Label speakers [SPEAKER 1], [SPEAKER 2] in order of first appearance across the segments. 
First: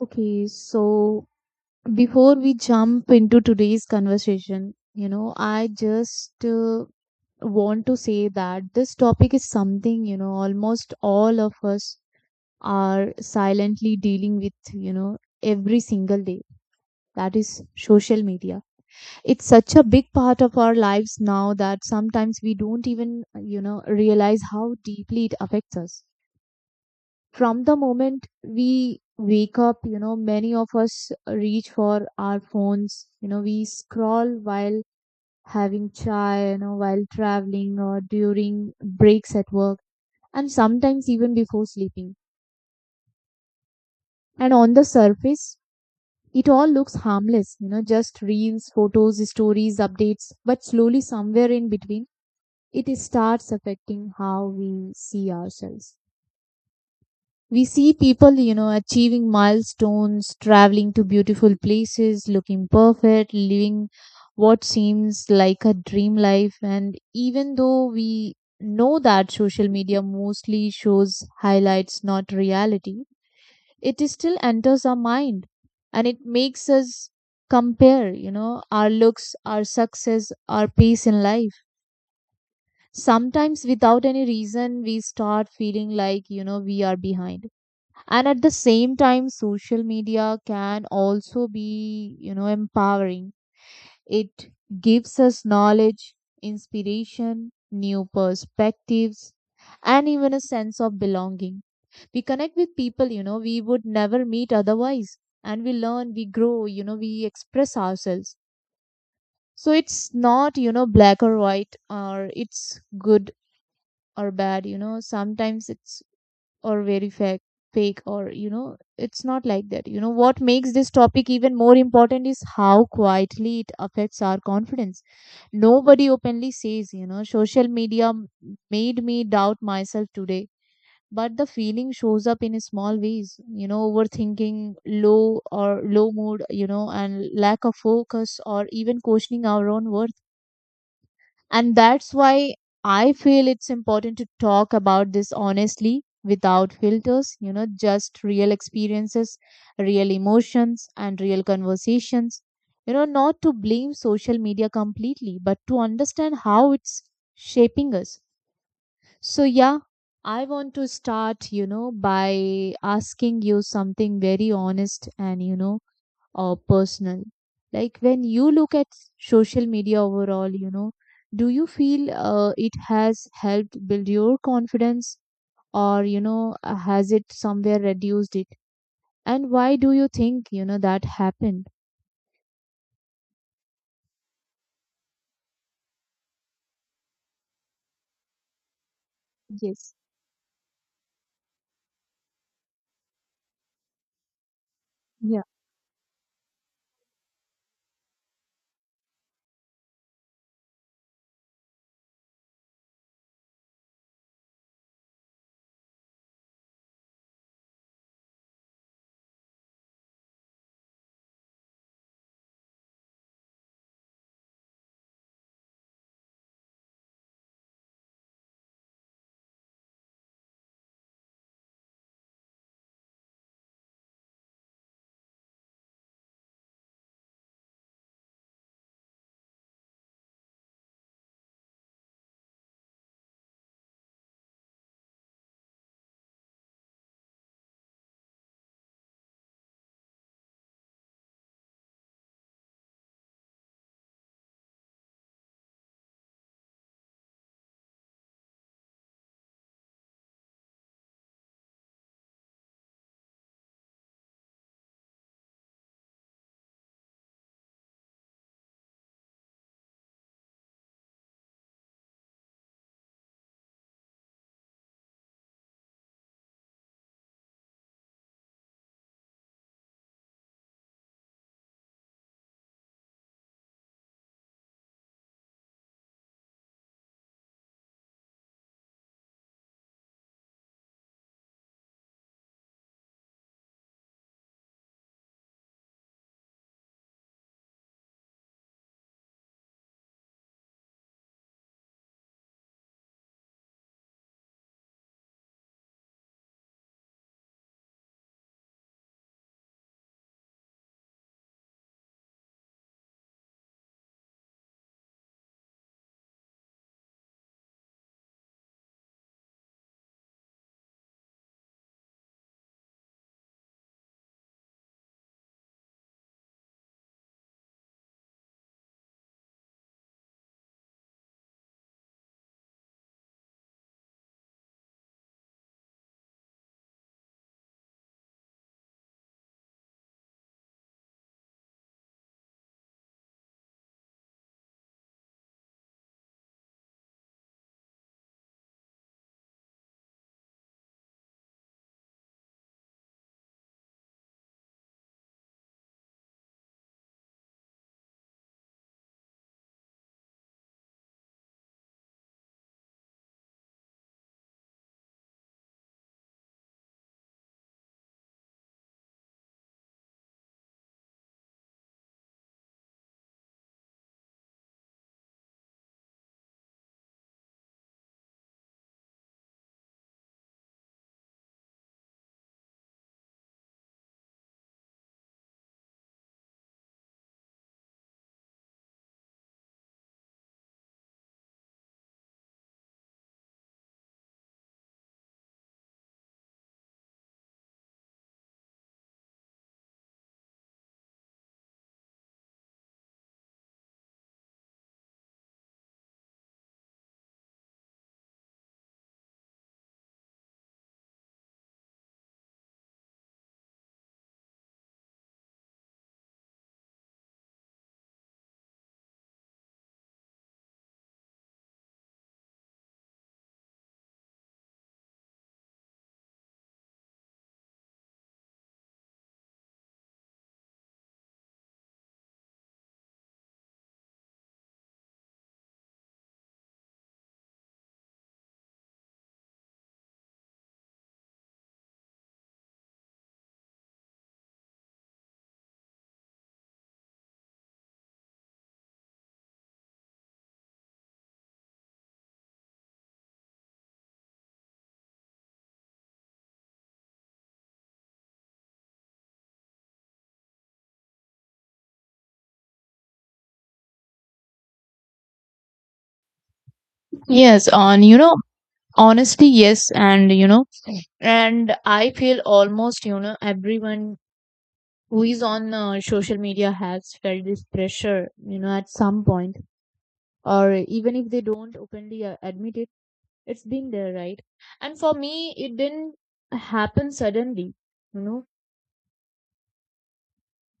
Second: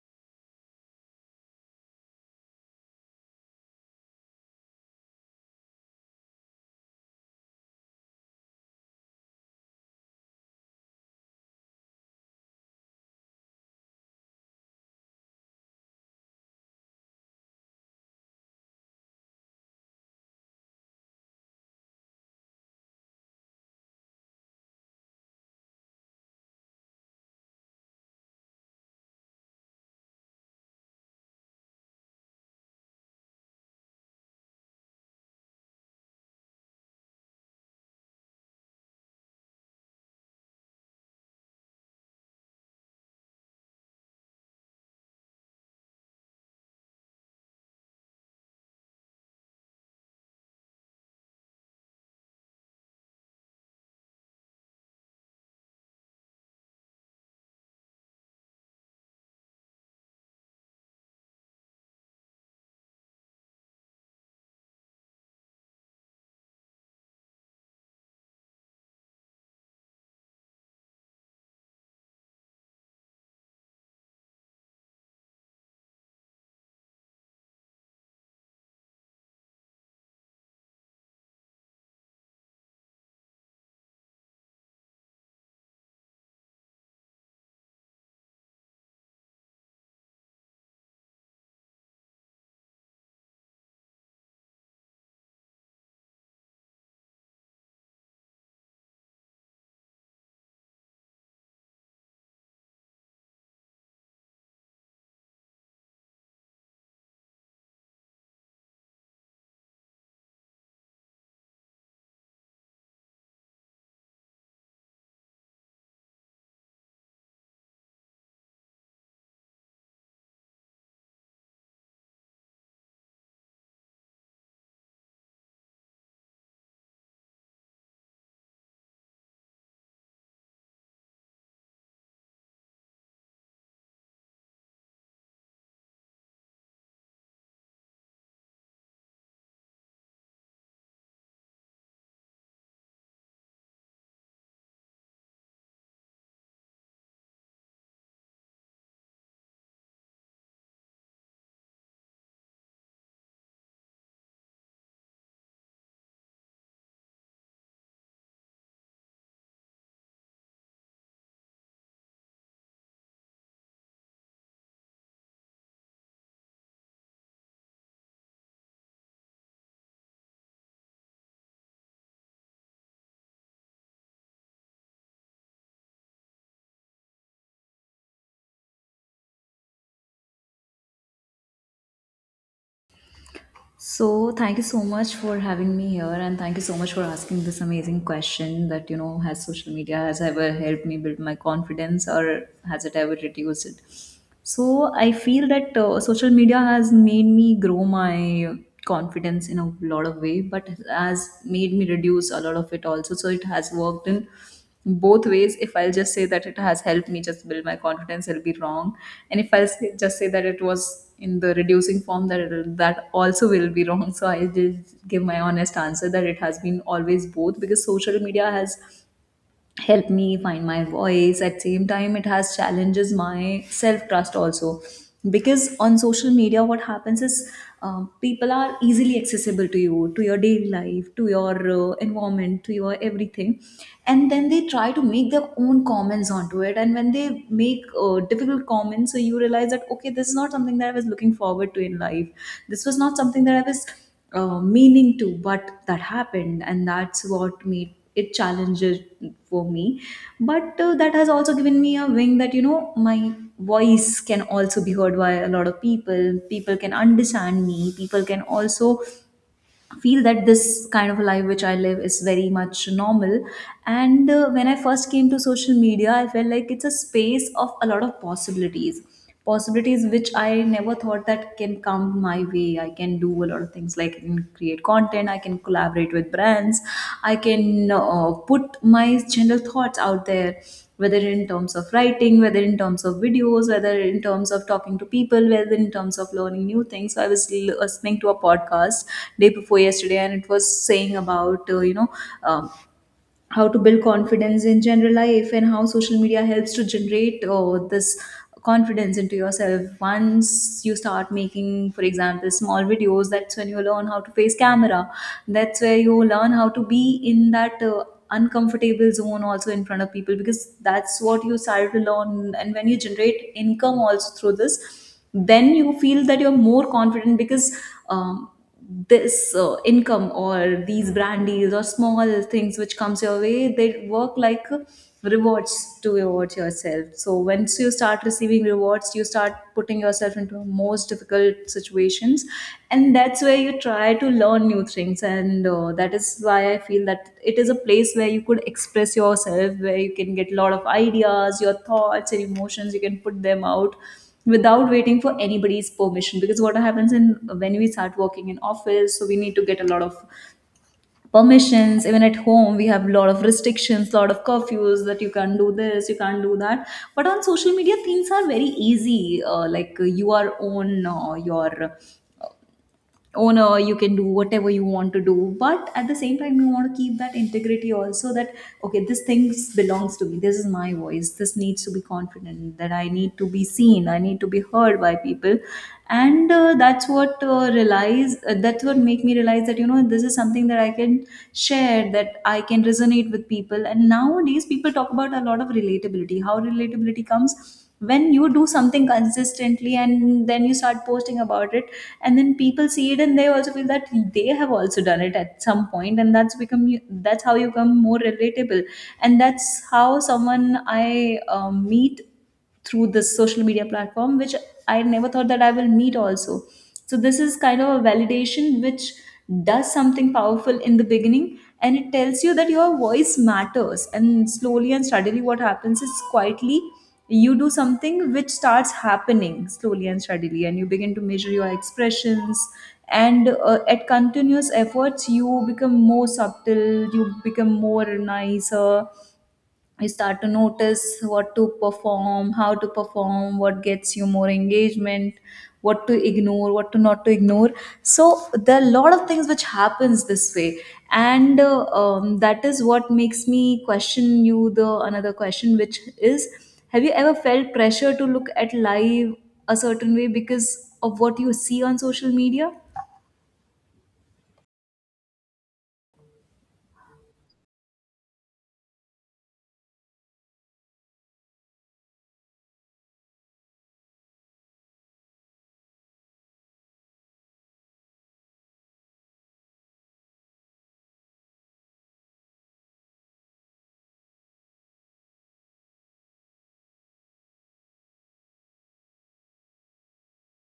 [SPEAKER 1] Okay, so before we jump into today's conversation, you know, I just want to say that this topic is something, you know, almost all of us are silently dealing with, you know, every single day. That is social media. It's such a big part of our lives now that sometimes we don't even, you know, realize how deeply it affects us. From the moment we wake up, you know, many of us reach for our phones. You know, we scroll while having chai, you know, while traveling or during breaks at work, and sometimes even before sleeping. And on the surface, it all looks harmless, you know, just reels, photos, stories, updates, but slowly somewhere in between, it starts affecting how we see ourselves. We see people, you know, achieving milestones, traveling to beautiful places, looking perfect, living what seems like a dream life. And even though we know that social media mostly shows highlights, not reality, it is still enters our mind and it makes us compare, you know, our looks, our success, our pace in life. Sometimes without any reason, we start feeling like, you know, we are behind. And at the same time, social media can also be, you know, empowering. It gives us knowledge, inspiration, new perspectives, and even a sense of belonging. We connect with people, you know, we would never meet otherwise, and we learn, we grow, you know, we express ourselves. So it's not, you know, black or white, or it's good or bad. You know, sometimes it's or very fake, fake, or you know, it's not like that. You know, what makes this topic even more important is how quietly it affects our confidence. Nobody openly says, you know, social media made me doubt myself today, but the feeling shows up in small ways, you know, overthinking, low or low mood, you know, and lack of focus, or even questioning our own worth. And that's why I feel it's important to talk about this honestly without filters, you know, just real experiences, real emotions, and real conversations. You know, not to blame social media completely, but to understand how it's shaping us. So, yeah, I want to start, you know, by asking you something very honest and, you know, or personal? Like when you look at social media overall, you know, do you feel it has helped build your confidence, or, you know, has it somewhere reduced it? And why do you think, you know, that happened?
[SPEAKER 2] So, thank you so much for having me here, and thank you so much for asking this amazing question that you know, has social
[SPEAKER 1] Yes.
[SPEAKER 2] media has ever helped me build my confidence or has it ever reduced it? So I
[SPEAKER 1] Yeah.
[SPEAKER 2] feel that social media has made me grow my confidence in a lot of way, but has made me reduce a lot of it also. So it has worked in both ways. If I'll just say that it has helped me just build my confidence, it'll be wrong. And if I'll say, just say that it was in the reducing form, that it'll, that also will be wrong. So I just give my honest answer that it has been always both, because social media has help me find my voice. At same time it has challenges my self trust also, because on social media what happens is people are easily accessible to you, to your daily life, to your environment, to your everything. And then they try to make their own comments onto it, and when they make difficult comments, so you realize that okay, this is not something that I was looking forward to in life. This was not something that I was meaning to, but that happened, and that's what made it challenges for me. But that has also given me a wing that you know, my voice can also be heard by a lot of people. People can understand me, people can also feel that this kind of a life which I live is very much normal. And when I first came to social media, I felt like it's a space of a lot of possibilities. Possibilities which I never thought that can come my way. I can do a lot of things, like I can create content, I can collaborate with brands, I can put my general thoughts out there, whether in terms of writing, whether in terms of videos, whether in terms of talking to people, whether in terms of learning new things. So I was listening to a podcast day before yesterday, and it was saying about um, how to build confidence in general life and how social media helps to generate this confidence into yourself. Once you start making, for example, small videos, that's when you learn how to face camera, that's where you learn how to be in that uncomfortable zone also in front of people, because that's what you started to learn. And when you generate income also through this, then you feel that you're more confident, because um, this income or these brand deals or small things which comes your way, they work like rewards to reward yourself. So once you start receiving rewards, you start putting yourself into most difficult situations, and that's where you try to learn new things. And that is why I feel that it is a place where you could express yourself, where you can get a lot of ideas, your thoughts and emotions, you can put them out without waiting for anybody's permission. Because what happens in, when we start working in office, so we need to get a lot of permissions. Even at home, we have a lot of restrictions, lot of curfews, that you can't do this, you can't do that. But on social media things are very easy. Like you are on your owner, you can do whatever you want to do. But at the same time, you want to keep that integrity also, that okay, this thing belongs to me, this is my voice, this needs to be confident, that I need to be seen, I need to be heard by people. And that's what realize, that's what make me realize that you know, this is something that I can share, that I can resonate with people. And nowadays people talk about a lot of relatability, how relatability comes when you do something consistently, and then you start posting about it, and then people see it, and they also feel that they have also done it at some point, and that's become you, that's how you become more relatable. And that's how someone I meet through this social media platform, which I never thought that I will meet also. So this is kind of a validation which does something powerful in the beginning, and it tells you that your voice matters. And slowly and steadily what happens is, quietly you do something which starts happening slowly and steadily, and you begin to measure your expressions. And at continuous efforts you become more subtle, you become more nicer, you start to notice what to perform, how to perform, what gets you more engagement, what to ignore, what to not to ignore. So there are a lot of things which happens this way. And that is what makes me question you the another question, which is, have you ever felt pressure to look at life a certain way because of what you see on social media?
[SPEAKER 1] Yes, on you know, honestly, yes, and you know, and I feel almost, you know, everyone who is on social media has felt this pressure, you know, at some point, or even if they don't openly admit it. It's been there, right? And for me, it didn't happen suddenly, you know,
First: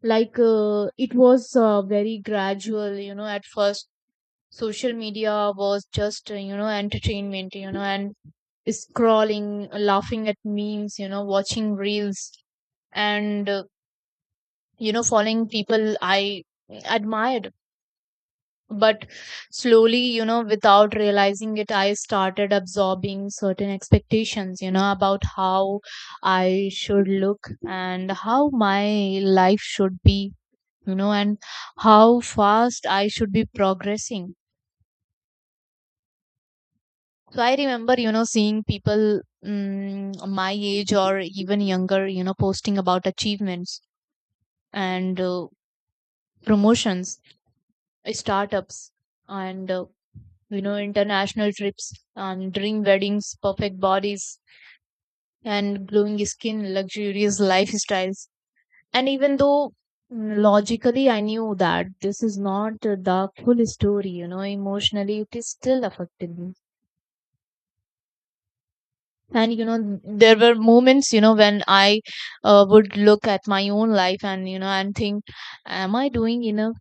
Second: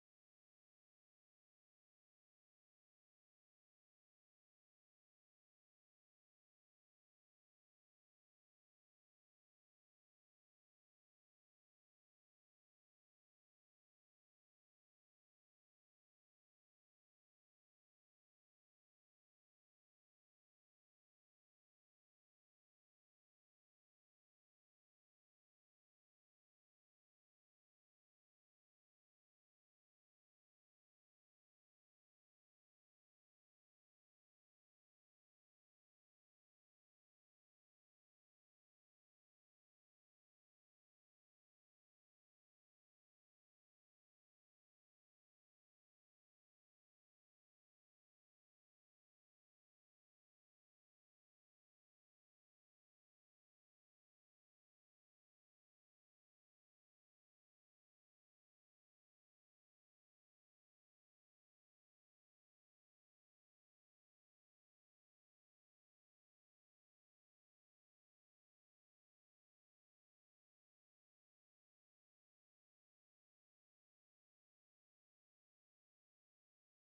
[SPEAKER 1] like it was very gradual, you know, at first. Social media was just, you know, entertainment, you know, and scrolling, laughing at memes, you know, watching reels and, you know, following people I admired. But slowly, you know, without realizing it, I started absorbing certain expectations, you know, about how I should look and how my life should be, you know, and how fast I should be progressing. So I remember, you know, seeing people my age or even younger, you know, posting about achievements and promotions, startups, and you know, international trips, dream weddings, perfect bodies, and glowing skin, luxurious lifestyles. And even though logically I knew that this is not the full story, you know, emotionally it is still affected me. And you know, there were moments, you know, when I would look at my own life and, you know, and think, am I doing enough?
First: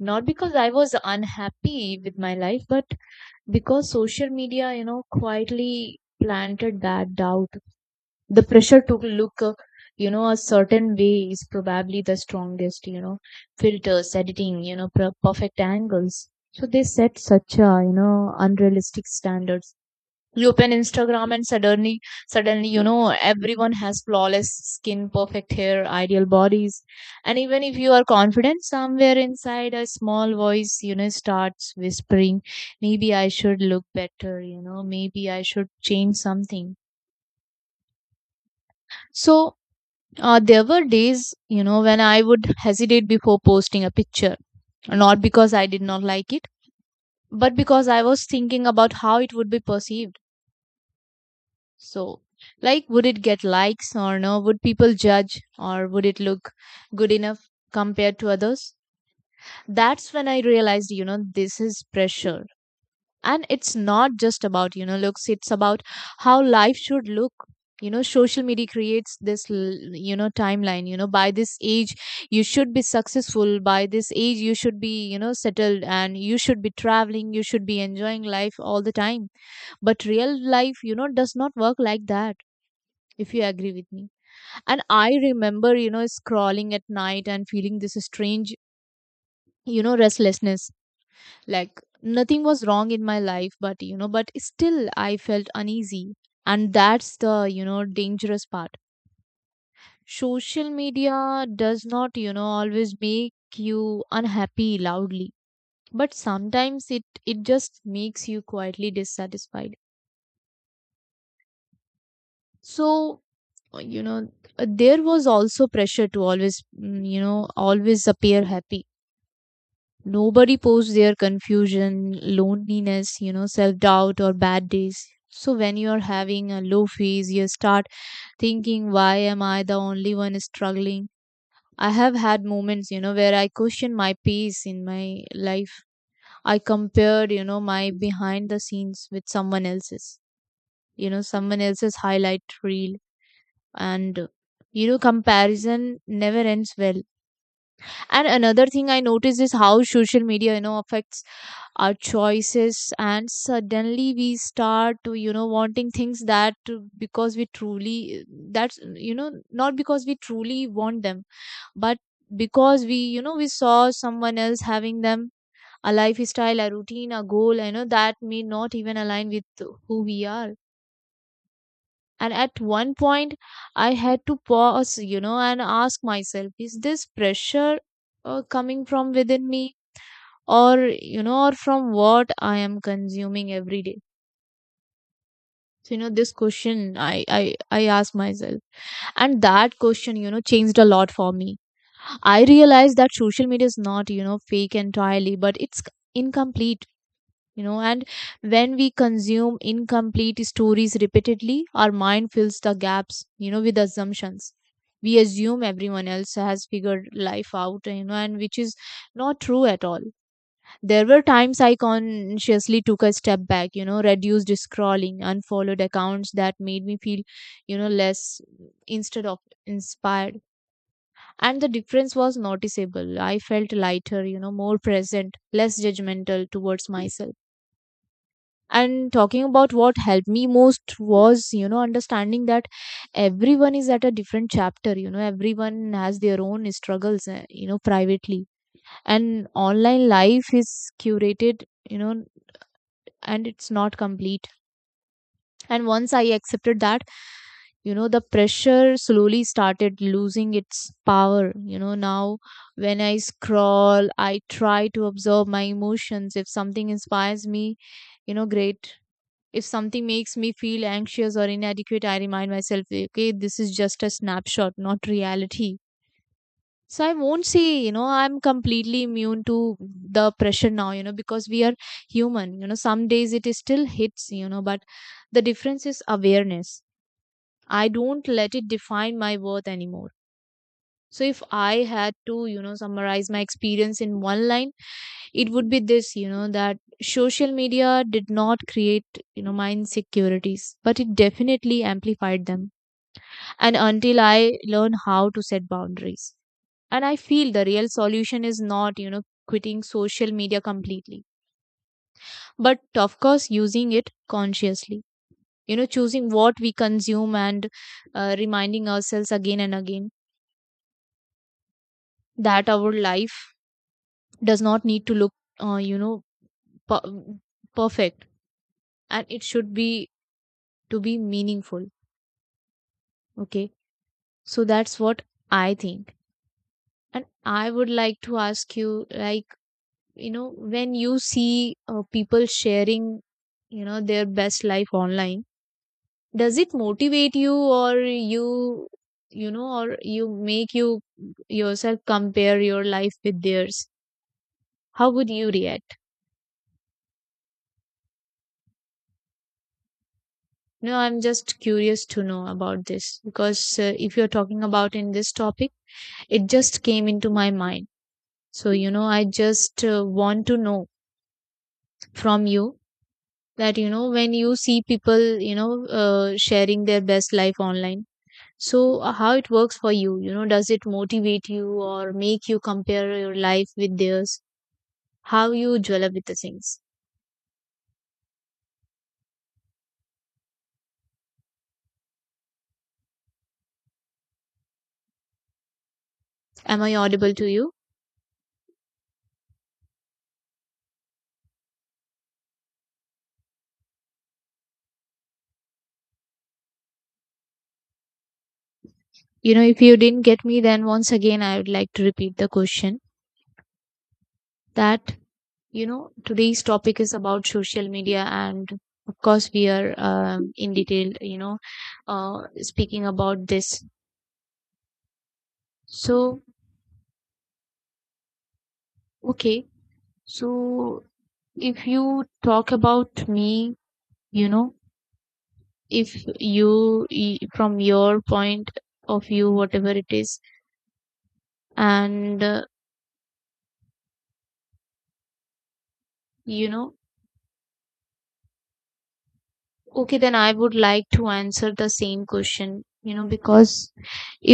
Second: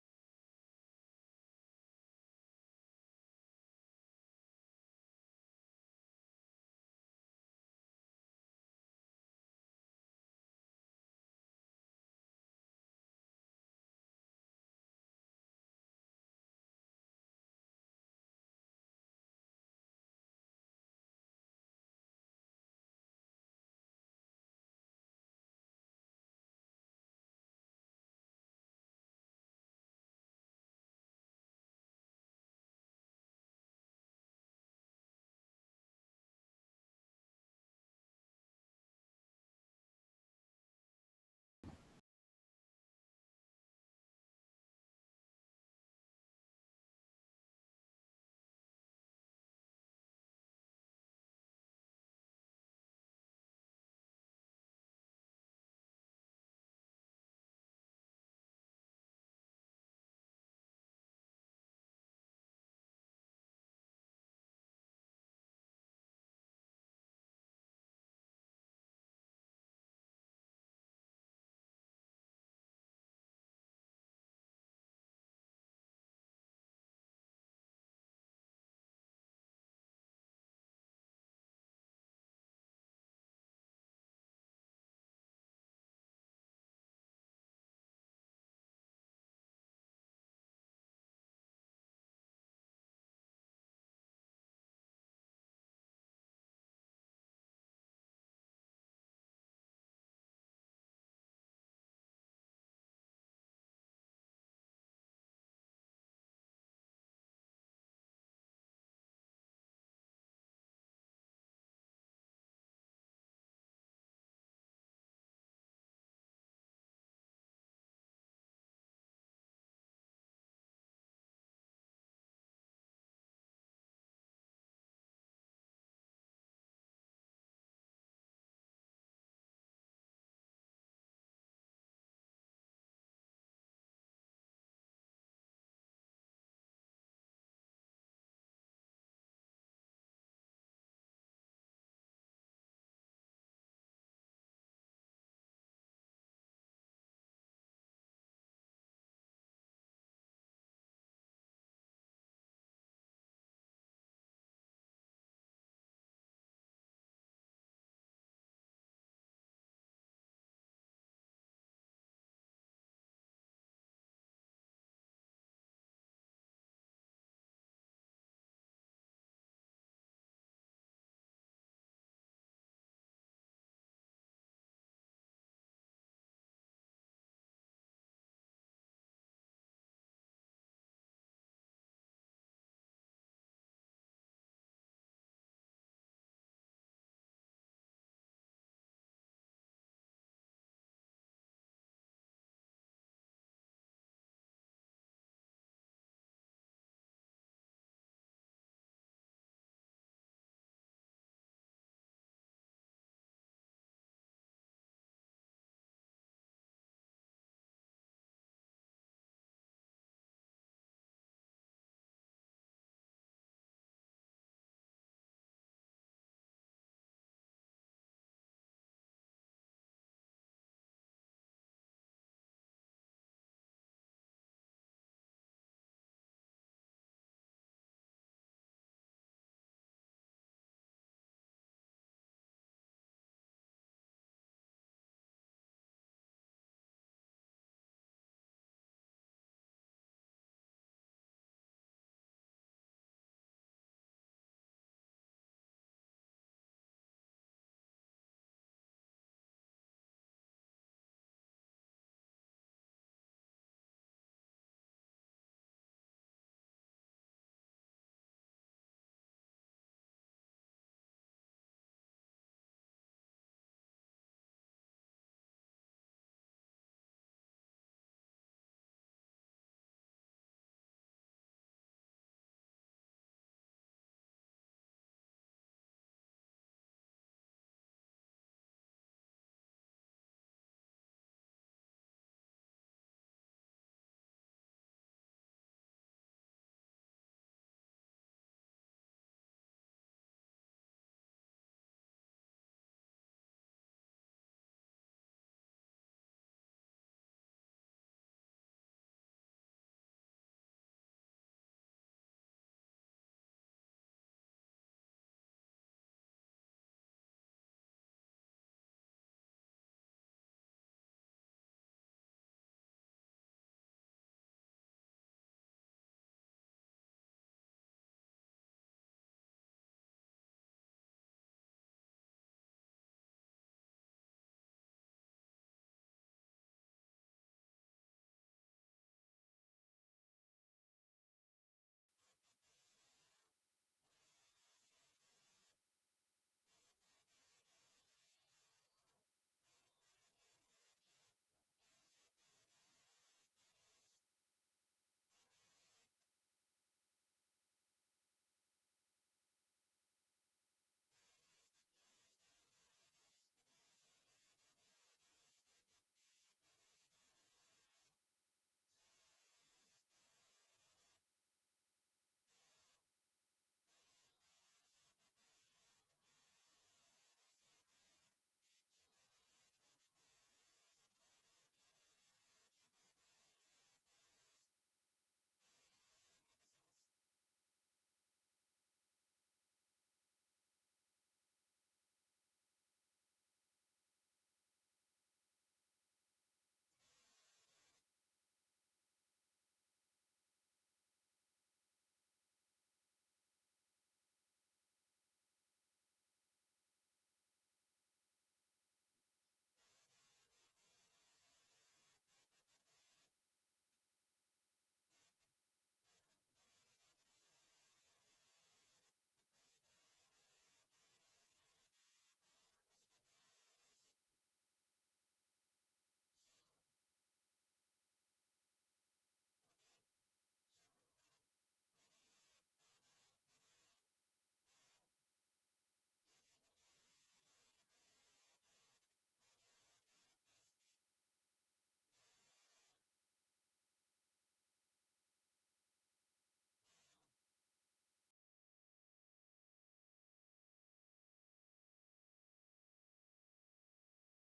[SPEAKER 1] Not because I was unhappy with my life, but because social media, you know, quietly planted that doubt. The pressure to look, you know, a certain way is probably the strongest. You know, filters, editing, you know, perfect angles, so they set such a, you know, unrealistic standards. You open Instagram and suddenly, you know, everyone has flawless skin, perfect hair, ideal bodies. And even if you are confident, somewhere inside a small voice, you know, starts whispering, maybe I should look better, you know, maybe I should change something. So, there were days, you know, when I would hesitate before posting a picture, not because I did not like it, but because I was thinking about how it would be perceived. So, like, would it get likes or no? Would people judge, or would it look good enough compared to others? That's when I realized, you know, this is pressure. And it's not just about, you know, looks, it's about how life should look. You know, social media creates this, you know, timeline. You know, by this age, you should be successful. By this age, you should be, you know, settled, and you should be traveling. You should be enjoying life all the time. But real life, you know, does not work like that, if you agree with me. And I remember, you know, scrawling at night and feeling this strange, you know, restlessness. Like nothing was wrong in my life, but, you know, but still I felt uneasy. And that's the, you know, dangerous part. Social media does not, you know, always make you unhappy loudly, but sometimes it just makes you quietly dissatisfied. So, you know, there was also pressure to always, you know, always appear happy. Nobody posts their confusion, loneliness, you know, self doubt, or bad days. So, when you're having a low phase, you start thinking, why am I the only one struggling? I have had moments, you know, where I question my pace in my life. I compared, you know, my behind the scenes with someone else's, you know, someone else's highlight reel. And, you know, comparison never ends well. And another thing I noticed is how social media, you know, affects our choices. And suddenly we start to, you know, wanting things that because we truly, that's, you know, not because we truly want them, but because we, you know, we saw someone else having them, a lifestyle, a routine, a goal, you know, that may not even align with who we are. And at one point, I had to pause, you know, and ask myself, is this pressure coming from within me, or you know, or from what I am consuming every day? So, you know, this question I ask myself, and that question, you know, changed a lot for me. I realized that social media is not, you know, fake entirely, but it's incomplete, you know. And when we consume incomplete stories repeatedly, our mind fills the gaps, you know, with assumptions. We assume everyone else has figured life out, you know, and which is not true at all. There were times I consciously took a step back, you know, reduced scrolling, unfollowed accounts that made me feel, you know, less instead of inspired. And the difference was noticeable. I felt lighter, you know, more present, less judgmental towards myself. And talking about what helped me most was, you know, understanding that everyone is at a different chapter, you know, everyone has their own struggles, you know, privately. And online life is curated, you know, and it's not complete. And once I accepted that, you know, the pressure slowly started losing its power. You know, now when I scroll, I try to observe my emotions. If something inspires me, you know, great. If something makes me feel anxious or inadequate, I remind myself, okay, this is just a snapshot, not reality. So I won't say, you know, I'm completely immune to the pressure now, you know, because we are human. You know, some days it is still hits, you know, but the difference is awareness. I don't let it define my worth anymore. So if I had to, you know, summarize my experience in one line, it would be this, you know, that social media did not create, you know, my insecurities, but it definitely amplified them. And until I learn how to set boundaries. And I feel the real solution is not, you know, quitting social media completely, but of course, using it consciously, you know, choosing what we consume and reminding ourselves again and again that our life does not need to look, you know, per- perfect, and it should be to be meaningful. Okay. So that's what I think. And I would like to ask you, like, when you see people sharing their best life online, does it motivate you, or you make yourself compare your life with theirs? How would you react? No, I'm just curious to know about this, because if you're talking about in this topic, it just came into my mind. So I just want to know from you, that when you see people sharing their best life online. So, how it works for you? Does it motivate you or make you compare your life with theirs? How you develop with the things? Am I audible to you? If you didn't get me, then once again, I would like to repeat the question, that, today's topic is about social media. And of course, we are in detail, speaking about this. So, okay. So, if you talk about me, you know, if you, from your point of view, whatever it is, and you know okay, then I would like to answer the same question, because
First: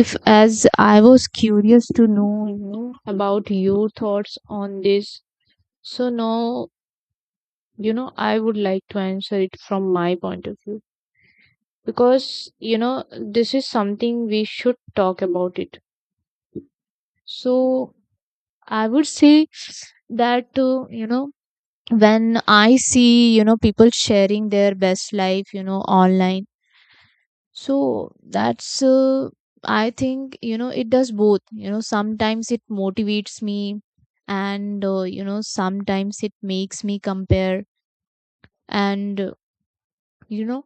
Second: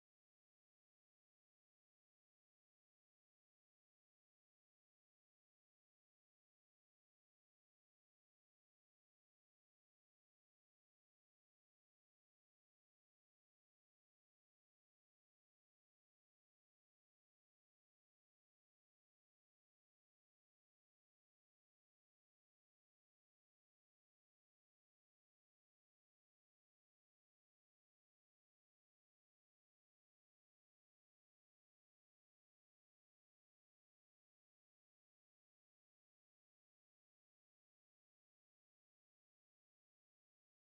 [SPEAKER 1] if, as I was curious to know, about your thoughts on this. So now, I would like to answer it from my point of view, because this is something we should talk about it. So I would say that when I see, people sharing their best life, online. So that's, I think, it does both. Sometimes it motivates me, and, sometimes it makes me compare. And, you know,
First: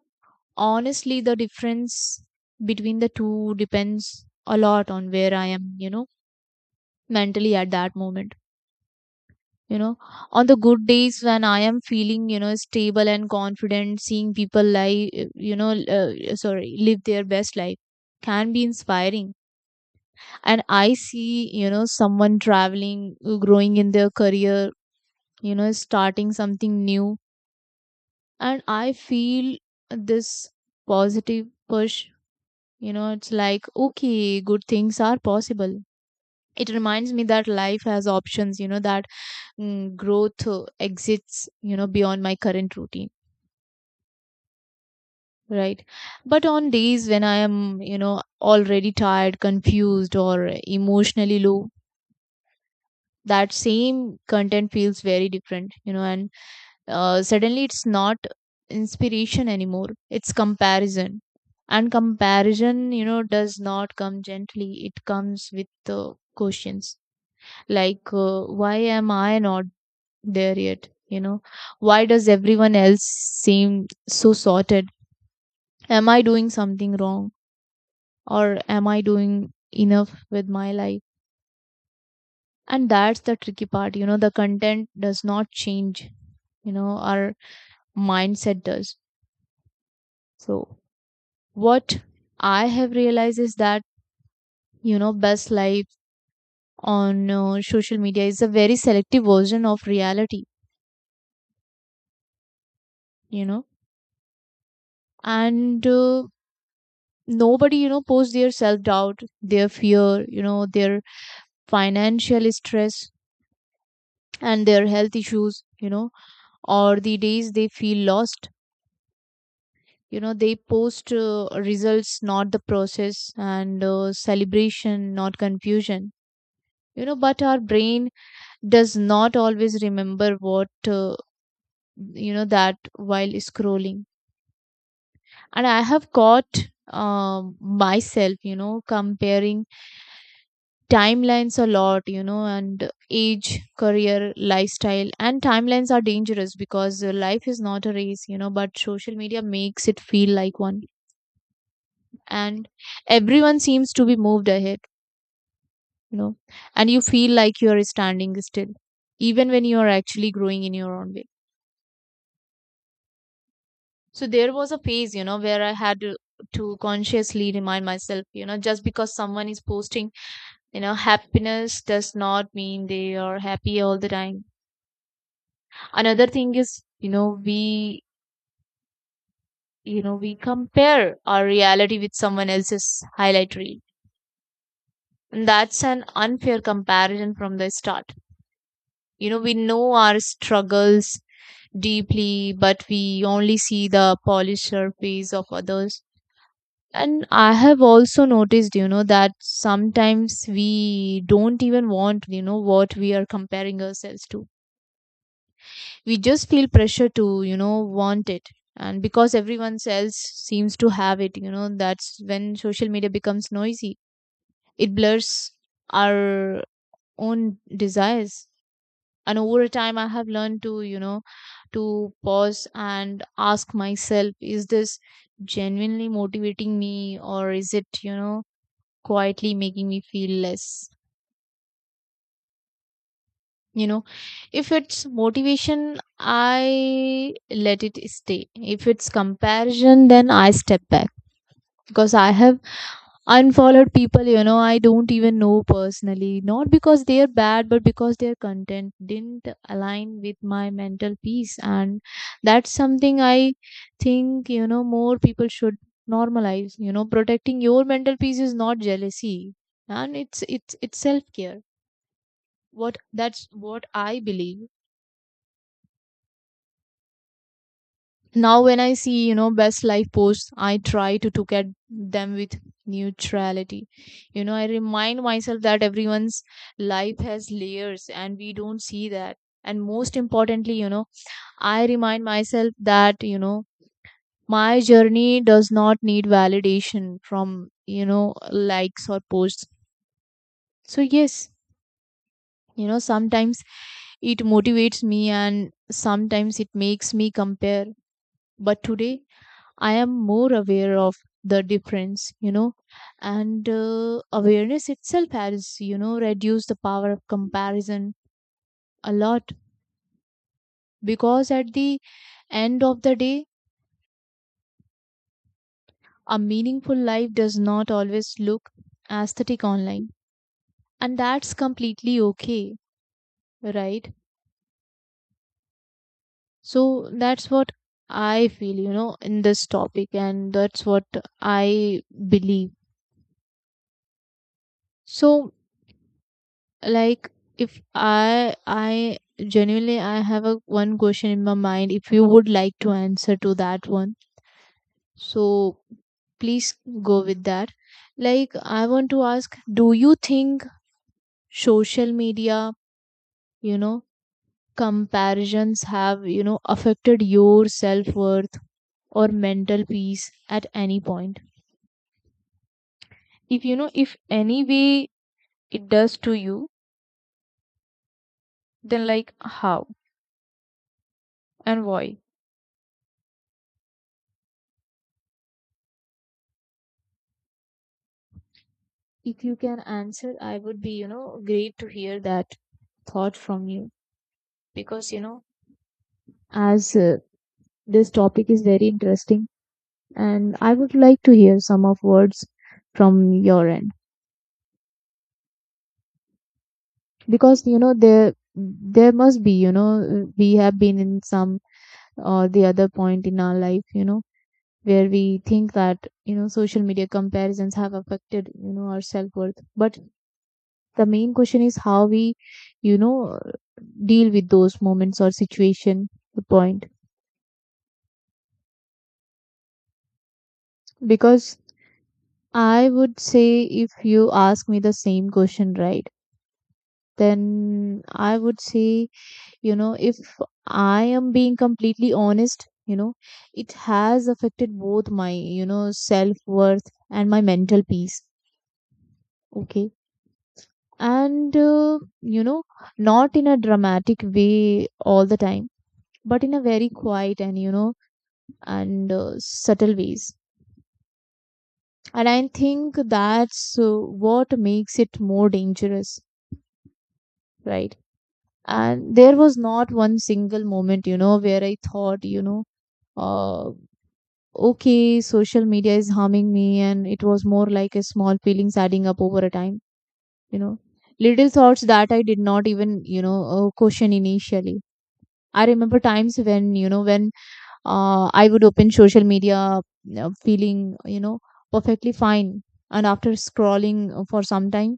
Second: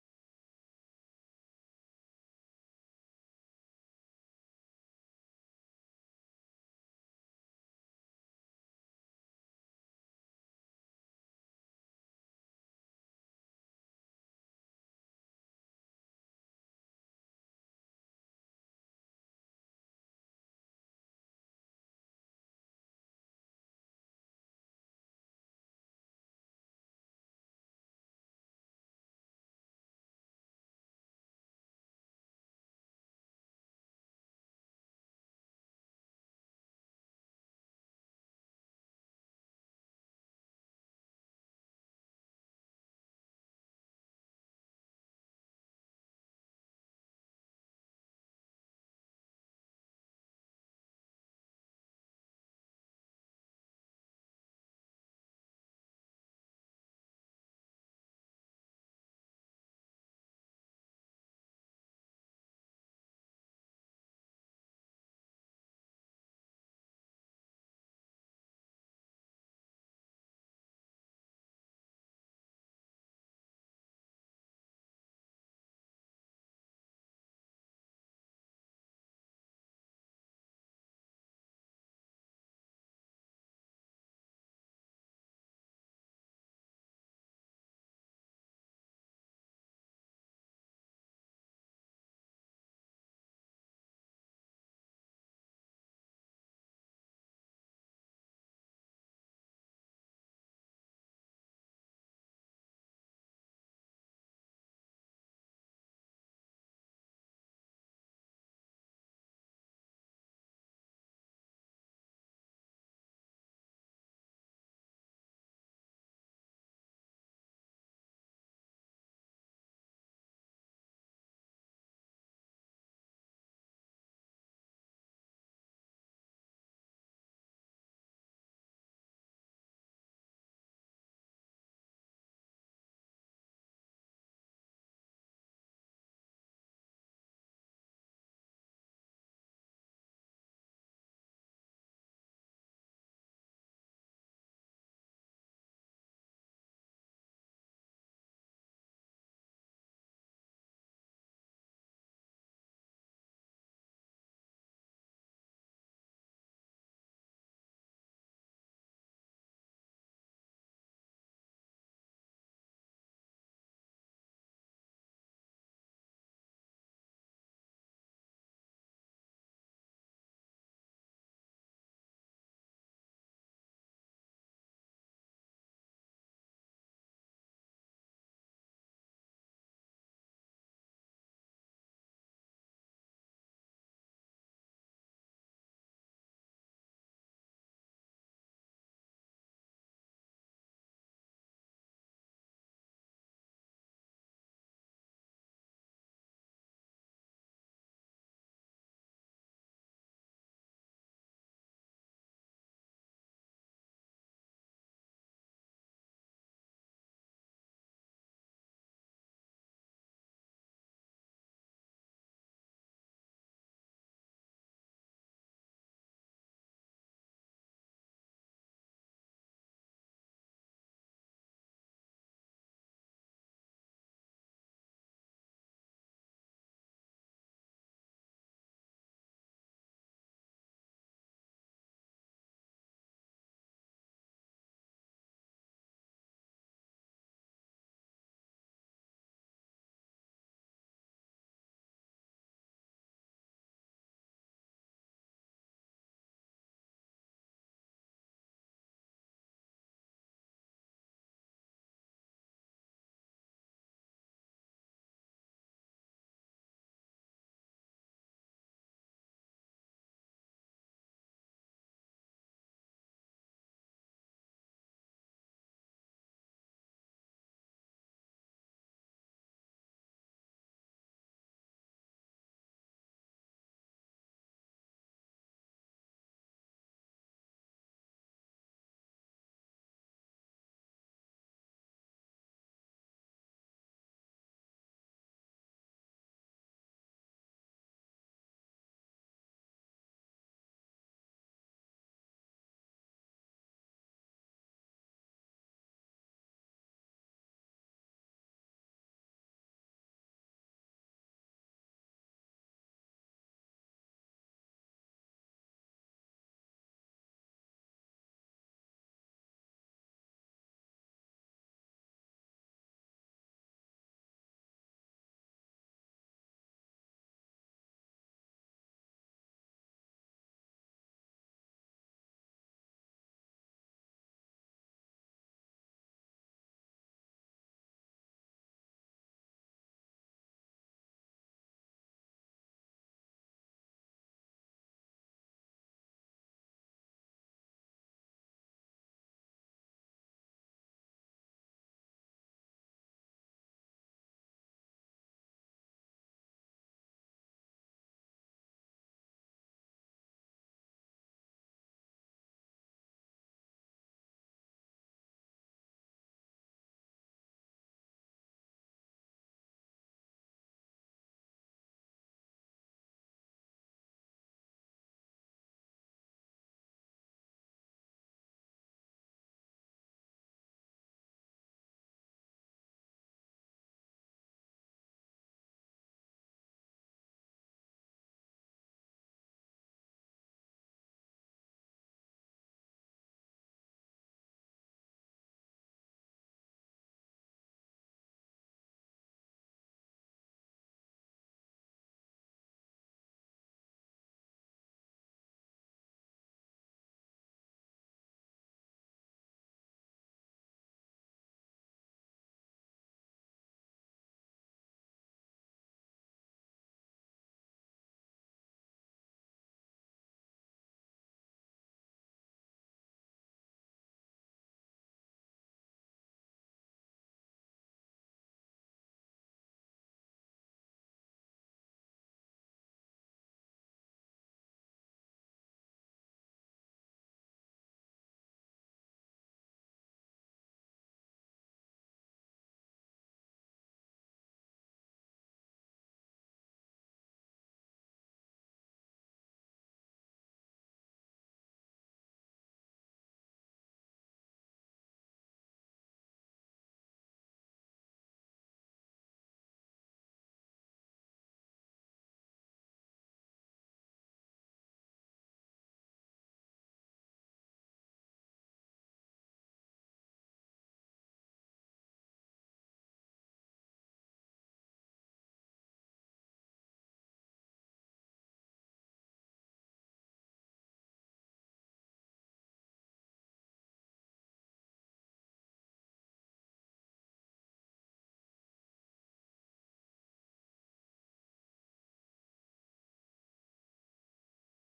[SPEAKER 1] honestly, the difference between the two depends a lot on where I am, mentally at that moment. you know on the good days, when I am feeling, stable and confident, seeing people live, you know sorry live their best life, can be inspiring. And I see, someone traveling, growing in their career, starting something new. And I feel this positive push, it's like, okay, good things are possible. It reminds me that life has options, that growth exists, beyond my current routine. Right. But on days when I am, already tired, confused, or emotionally low, that same content feels very different, and suddenly it's not inspiration anymore. It's comparison. And comparison, does not come gently. It comes with questions like, why am I not there yet? Why does everyone else seem so sorted? Am I doing something wrong? Or am I doing enough with my life? And that's the tricky part, the content does not change, our mindset does. So, what I have realized is that, best life on social media is a very selective version of reality, you know, and nobody, posts their self doubt, their fear, their financial stress and their health issues, or the days they feel lost. They post results, not the process, and celebration, not confusion. But our brain does not always remember what that, while scrolling. And I have caught um myself, comparing timelines a lot, and age, career, lifestyle, and timelines are dangerous, because life is not a race, but social media makes it feel like one. And everyone seems to be moved ahead, you know and you feel like you are standing still, even when you are actually growing in your own way. So there was a phase, where I had to consciously remind myself, just because someone is posting happiness, does not mean they are happy all the time. Another thing is, we we compare our reality with someone else's highlight reel, and that's an unfair comparison from the start. We know our struggles deeply, but we only see the polished surface of others. And I have also noticed, that sometimes we don't even want, what we are comparing ourselves to. We just feel pressure to, want it. And because everyone else seems to have it, that's when social media becomes noisy. It blurs our own desires. And over time, I have learned to you know to pause and ask myself, is this genuinely motivating me, or is it, quietly making me feel less? you know if it's motivation, I let it stay. If it's comparison, then I step back. Because I have unfollowed people, I don't even know personally, not because they are bad, but because their content didn't align with my mental peace. And that's something I think, more people should normalize. Protecting your mental peace is not jealousy, and it's self care. What that's what I believe. Now, when I see, best life posts, I try to look at them with neutrality. I remind myself that everyone's life has layers, and we don't see that. And most importantly, I remind myself that, my journey does not need validation from, likes or posts. So, yes, sometimes it motivates me, and sometimes it makes me compare. But today, I am more aware of the difference, and awareness itself has, reduced the power of comparison a lot, because at the end of the day, a meaningful life does not always look aesthetic online, and that's completely okay, right? So that's what I feel, in this topic, and that's what I believe. So, like, if I genuinely, I have a one question in my mind. If you would like to answer to that one, so please go with that. Like, I want to ask, do you think social media, you know comparisons have, affected your self-worth or mental peace at any point? If you know, if any way it does to you, then, like, how and why? If you can answer, I would be, great to hear that thought from you, because as this topic is very interesting, and I would like to hear some of words from your end. Because there must be, we have been in some or the other point in our life, where we think that, social media comparisons have affected, our self worth. But the main question is how we, you know deal with those moments or situation, the point. Because I would say, if you ask me the same question, right? Then I would say, if I am being completely honest, you know it has affected both my, self worth and my mental peace. Okay. And you know not in a dramatic way all the time, but in a very quiet and, subtle ways. And I think that's what makes it more dangerous, right? And there was not one single moment, where I thought, uh, okay, social media is harming me. And it was more like a small feelings adding up over a time, you know, little thoughts that I did not even, question initially. I remember times when, I would open social media, you feeling, perfectly fine. And after scrolling for some time,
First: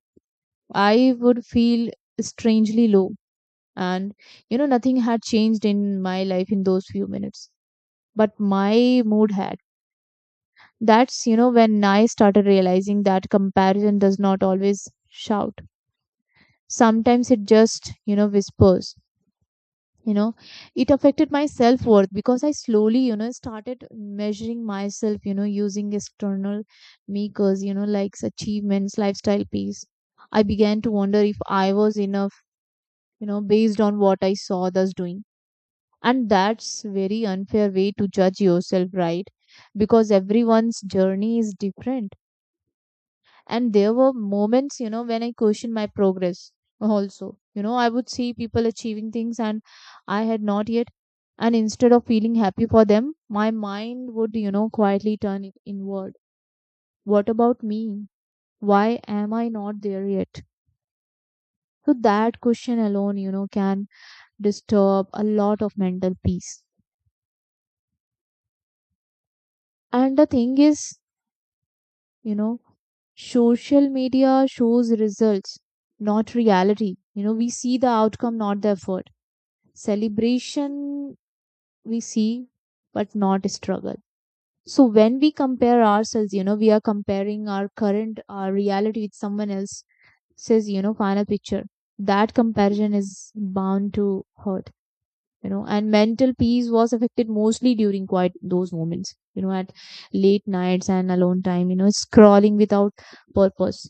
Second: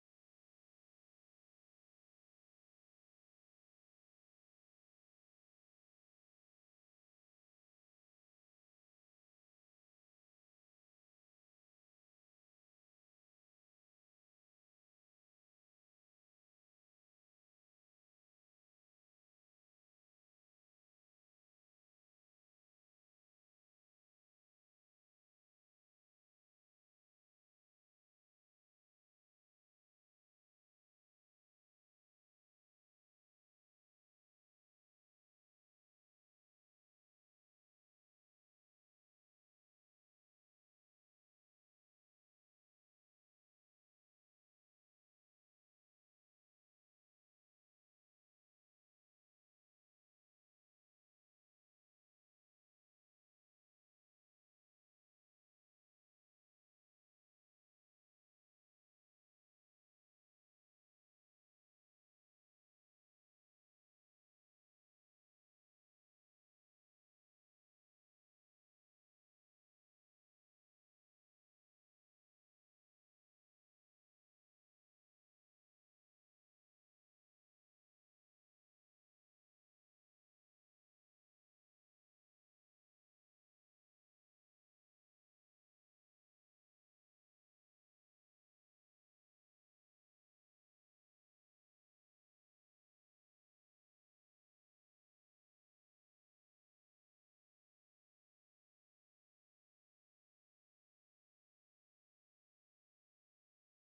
[SPEAKER 1] I would feel strangely low. And, nothing had changed in my life in those few minutes, but my mood had. That's, when I started realizing that comparison does not always shout. Sometimes it just, whispers. you know it affected my self worth, because I slowly, started measuring myself, using external makers, like achievements, lifestyle, peace. I began to wonder if I was enough, based on what I saw others doing. And that's very unfair way to judge yourself, right? Because everyone's journey is different, and there were moments, when I questioned my progress. Also, I would see people achieving things and I had not yet. And instead of feeling happy for them, my mind would, quietly turn it inward. What about me? Why am I not there yet? So that question alone, can disturb a lot of mental peace. And the thing is, you know social media shows results, not reality. You know we see the outcome, not the effort. Celebration we see, but not struggle. So when we compare ourselves, we are comparing our current, our reality with someone else says, final picture. That comparison is bound to hurt, and mental peace was affected mostly during quite those moments, at late nights and alone time, scrolling without purpose.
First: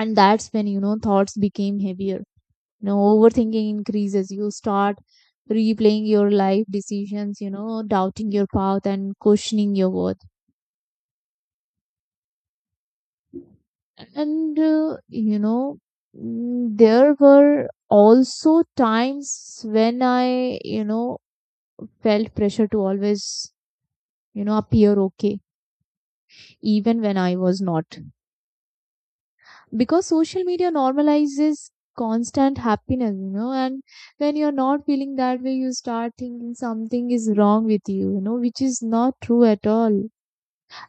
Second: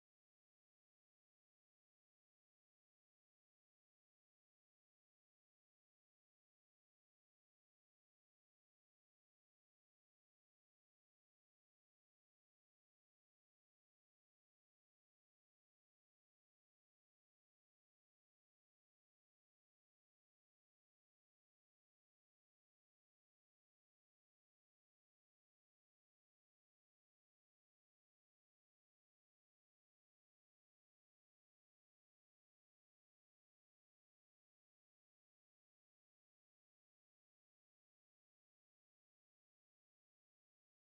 [SPEAKER 1] And that's when, thoughts became heavier. You know overthinking increases. You start replaying your life decisions, doubting your path and questioning your worth. And you know mm, There were also times when I, felt pressure to always, appear okay, even when I was not, because social media normalizes constant happiness, and when you're not feeling that way, you start thinking something is wrong with you, you know which is not true at all.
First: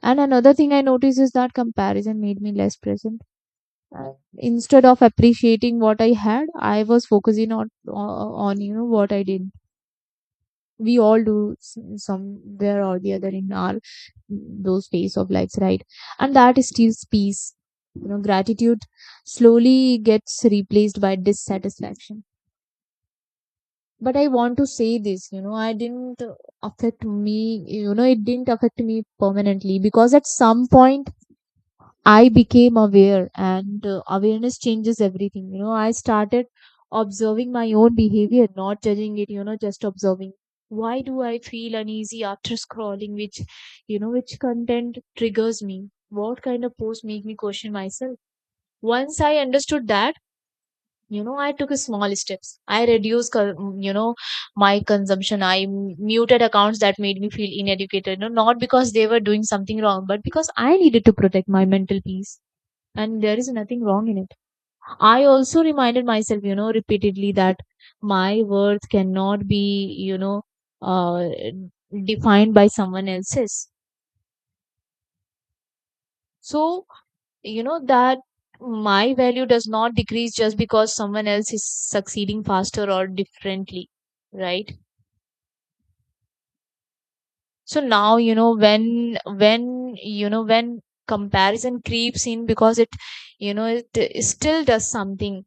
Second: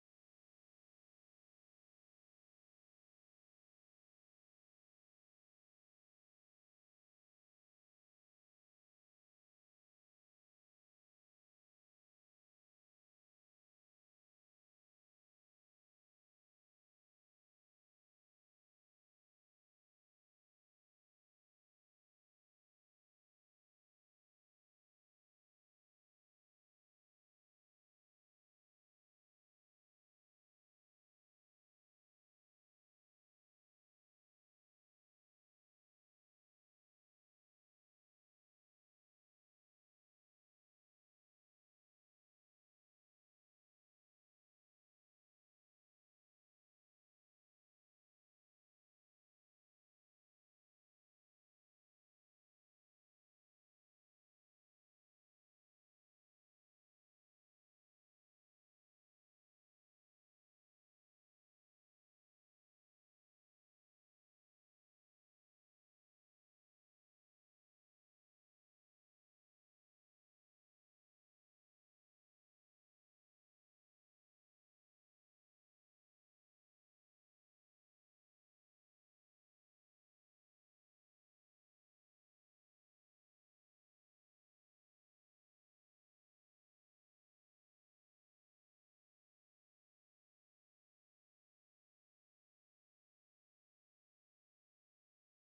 [SPEAKER 1] And another thing I noticed is that comparison made me less present. Uh, Instead of appreciating what I had, I was focusing on what I did. We all do somewhere or the other in our those phase of lives, right? And that steals peace. Gratitude slowly gets replaced by dissatisfaction. But I want to say this, I didn't, affect me. It didn't affect me permanently, because at some point I became aware, and awareness changes everything. I started observing my own behavior, not judging it, just observing. Why do I feel uneasy after scrolling? Which content triggers me? What kind of posts make me question myself? Once I understood that, I took a small steps. I reduced, my consumption. I muted accounts that made me feel inadequate, not because they were doing something wrong, but because I needed to protect my mental peace, and there is nothing wrong in it. I also reminded myself, repeatedly, that my worth cannot be, uh, defined by someone else's. So, that my value does not decrease just because someone else is succeeding faster or differently, right? So now, when comparison creeps in, because it, it still does something,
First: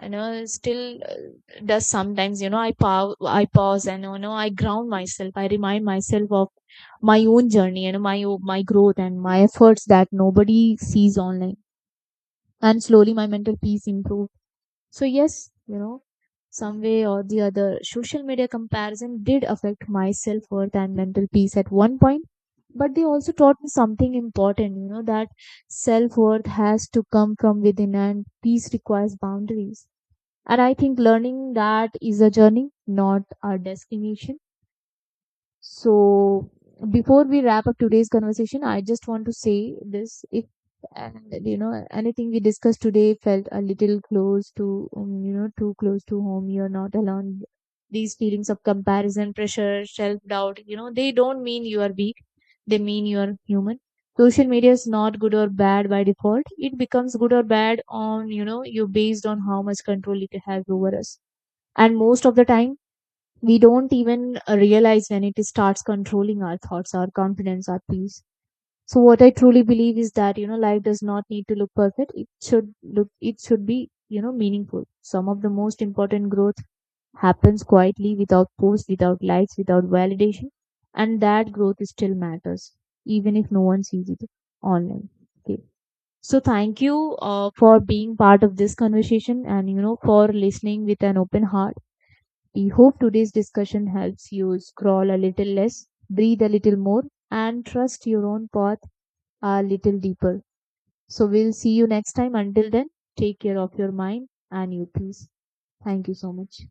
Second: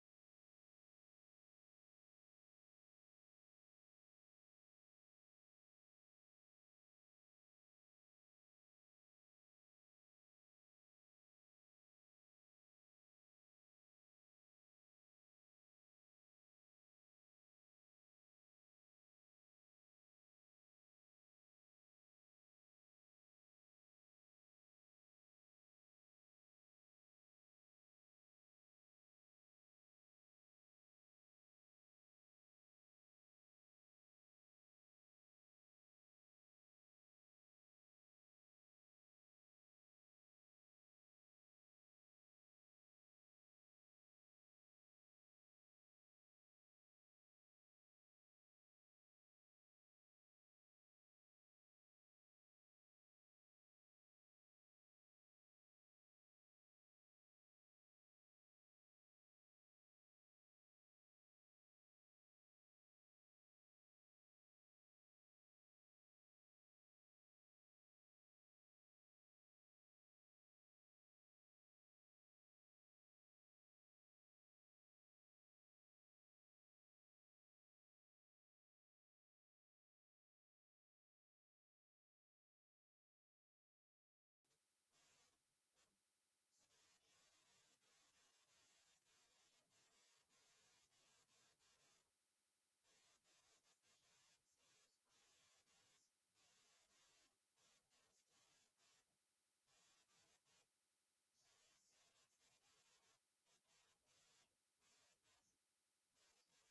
[SPEAKER 1] you know still does sometimes. I pause, I pause and, I ground myself. I remind myself of my own journey, my my growth and my efforts that nobody sees online. And slowly my mental peace improved. So yes, some way or the other, social media comparison did affect my self worth and mental peace at one point. But they also taught me something important, that self worth has to come from within and peace requires boundaries. And I think learning that is a journey, not a destination. So before we wrap up today's conversation, I just want to say this: if and anything we discussed today felt a little close to too close to home, you're not alone. These feelings of comparison, pressure, self doubt, they don't mean you are weak. They mean you are human. Social media is not good or bad by default. It becomes good or bad on, you, based on how much control it has over us. And most of the time we don't even, realize when it starts controlling our thoughts, our confidence, our peace. So what I truly believe is that, life does not need to look perfect. It should look, it should be, meaningful. Some of the most important growth happens quietly, without posts, without likes, without validation. And that growth still matters, even if no one sees it online. Okay. So thank you, for being part of this conversation, and, for listening with an open heart. We hope today's discussion helps you scroll a little less, breathe a little more, and trust your own path a little deeper. So we'll see you next time. Until then, take care of your mind and your peace. Thank you so much.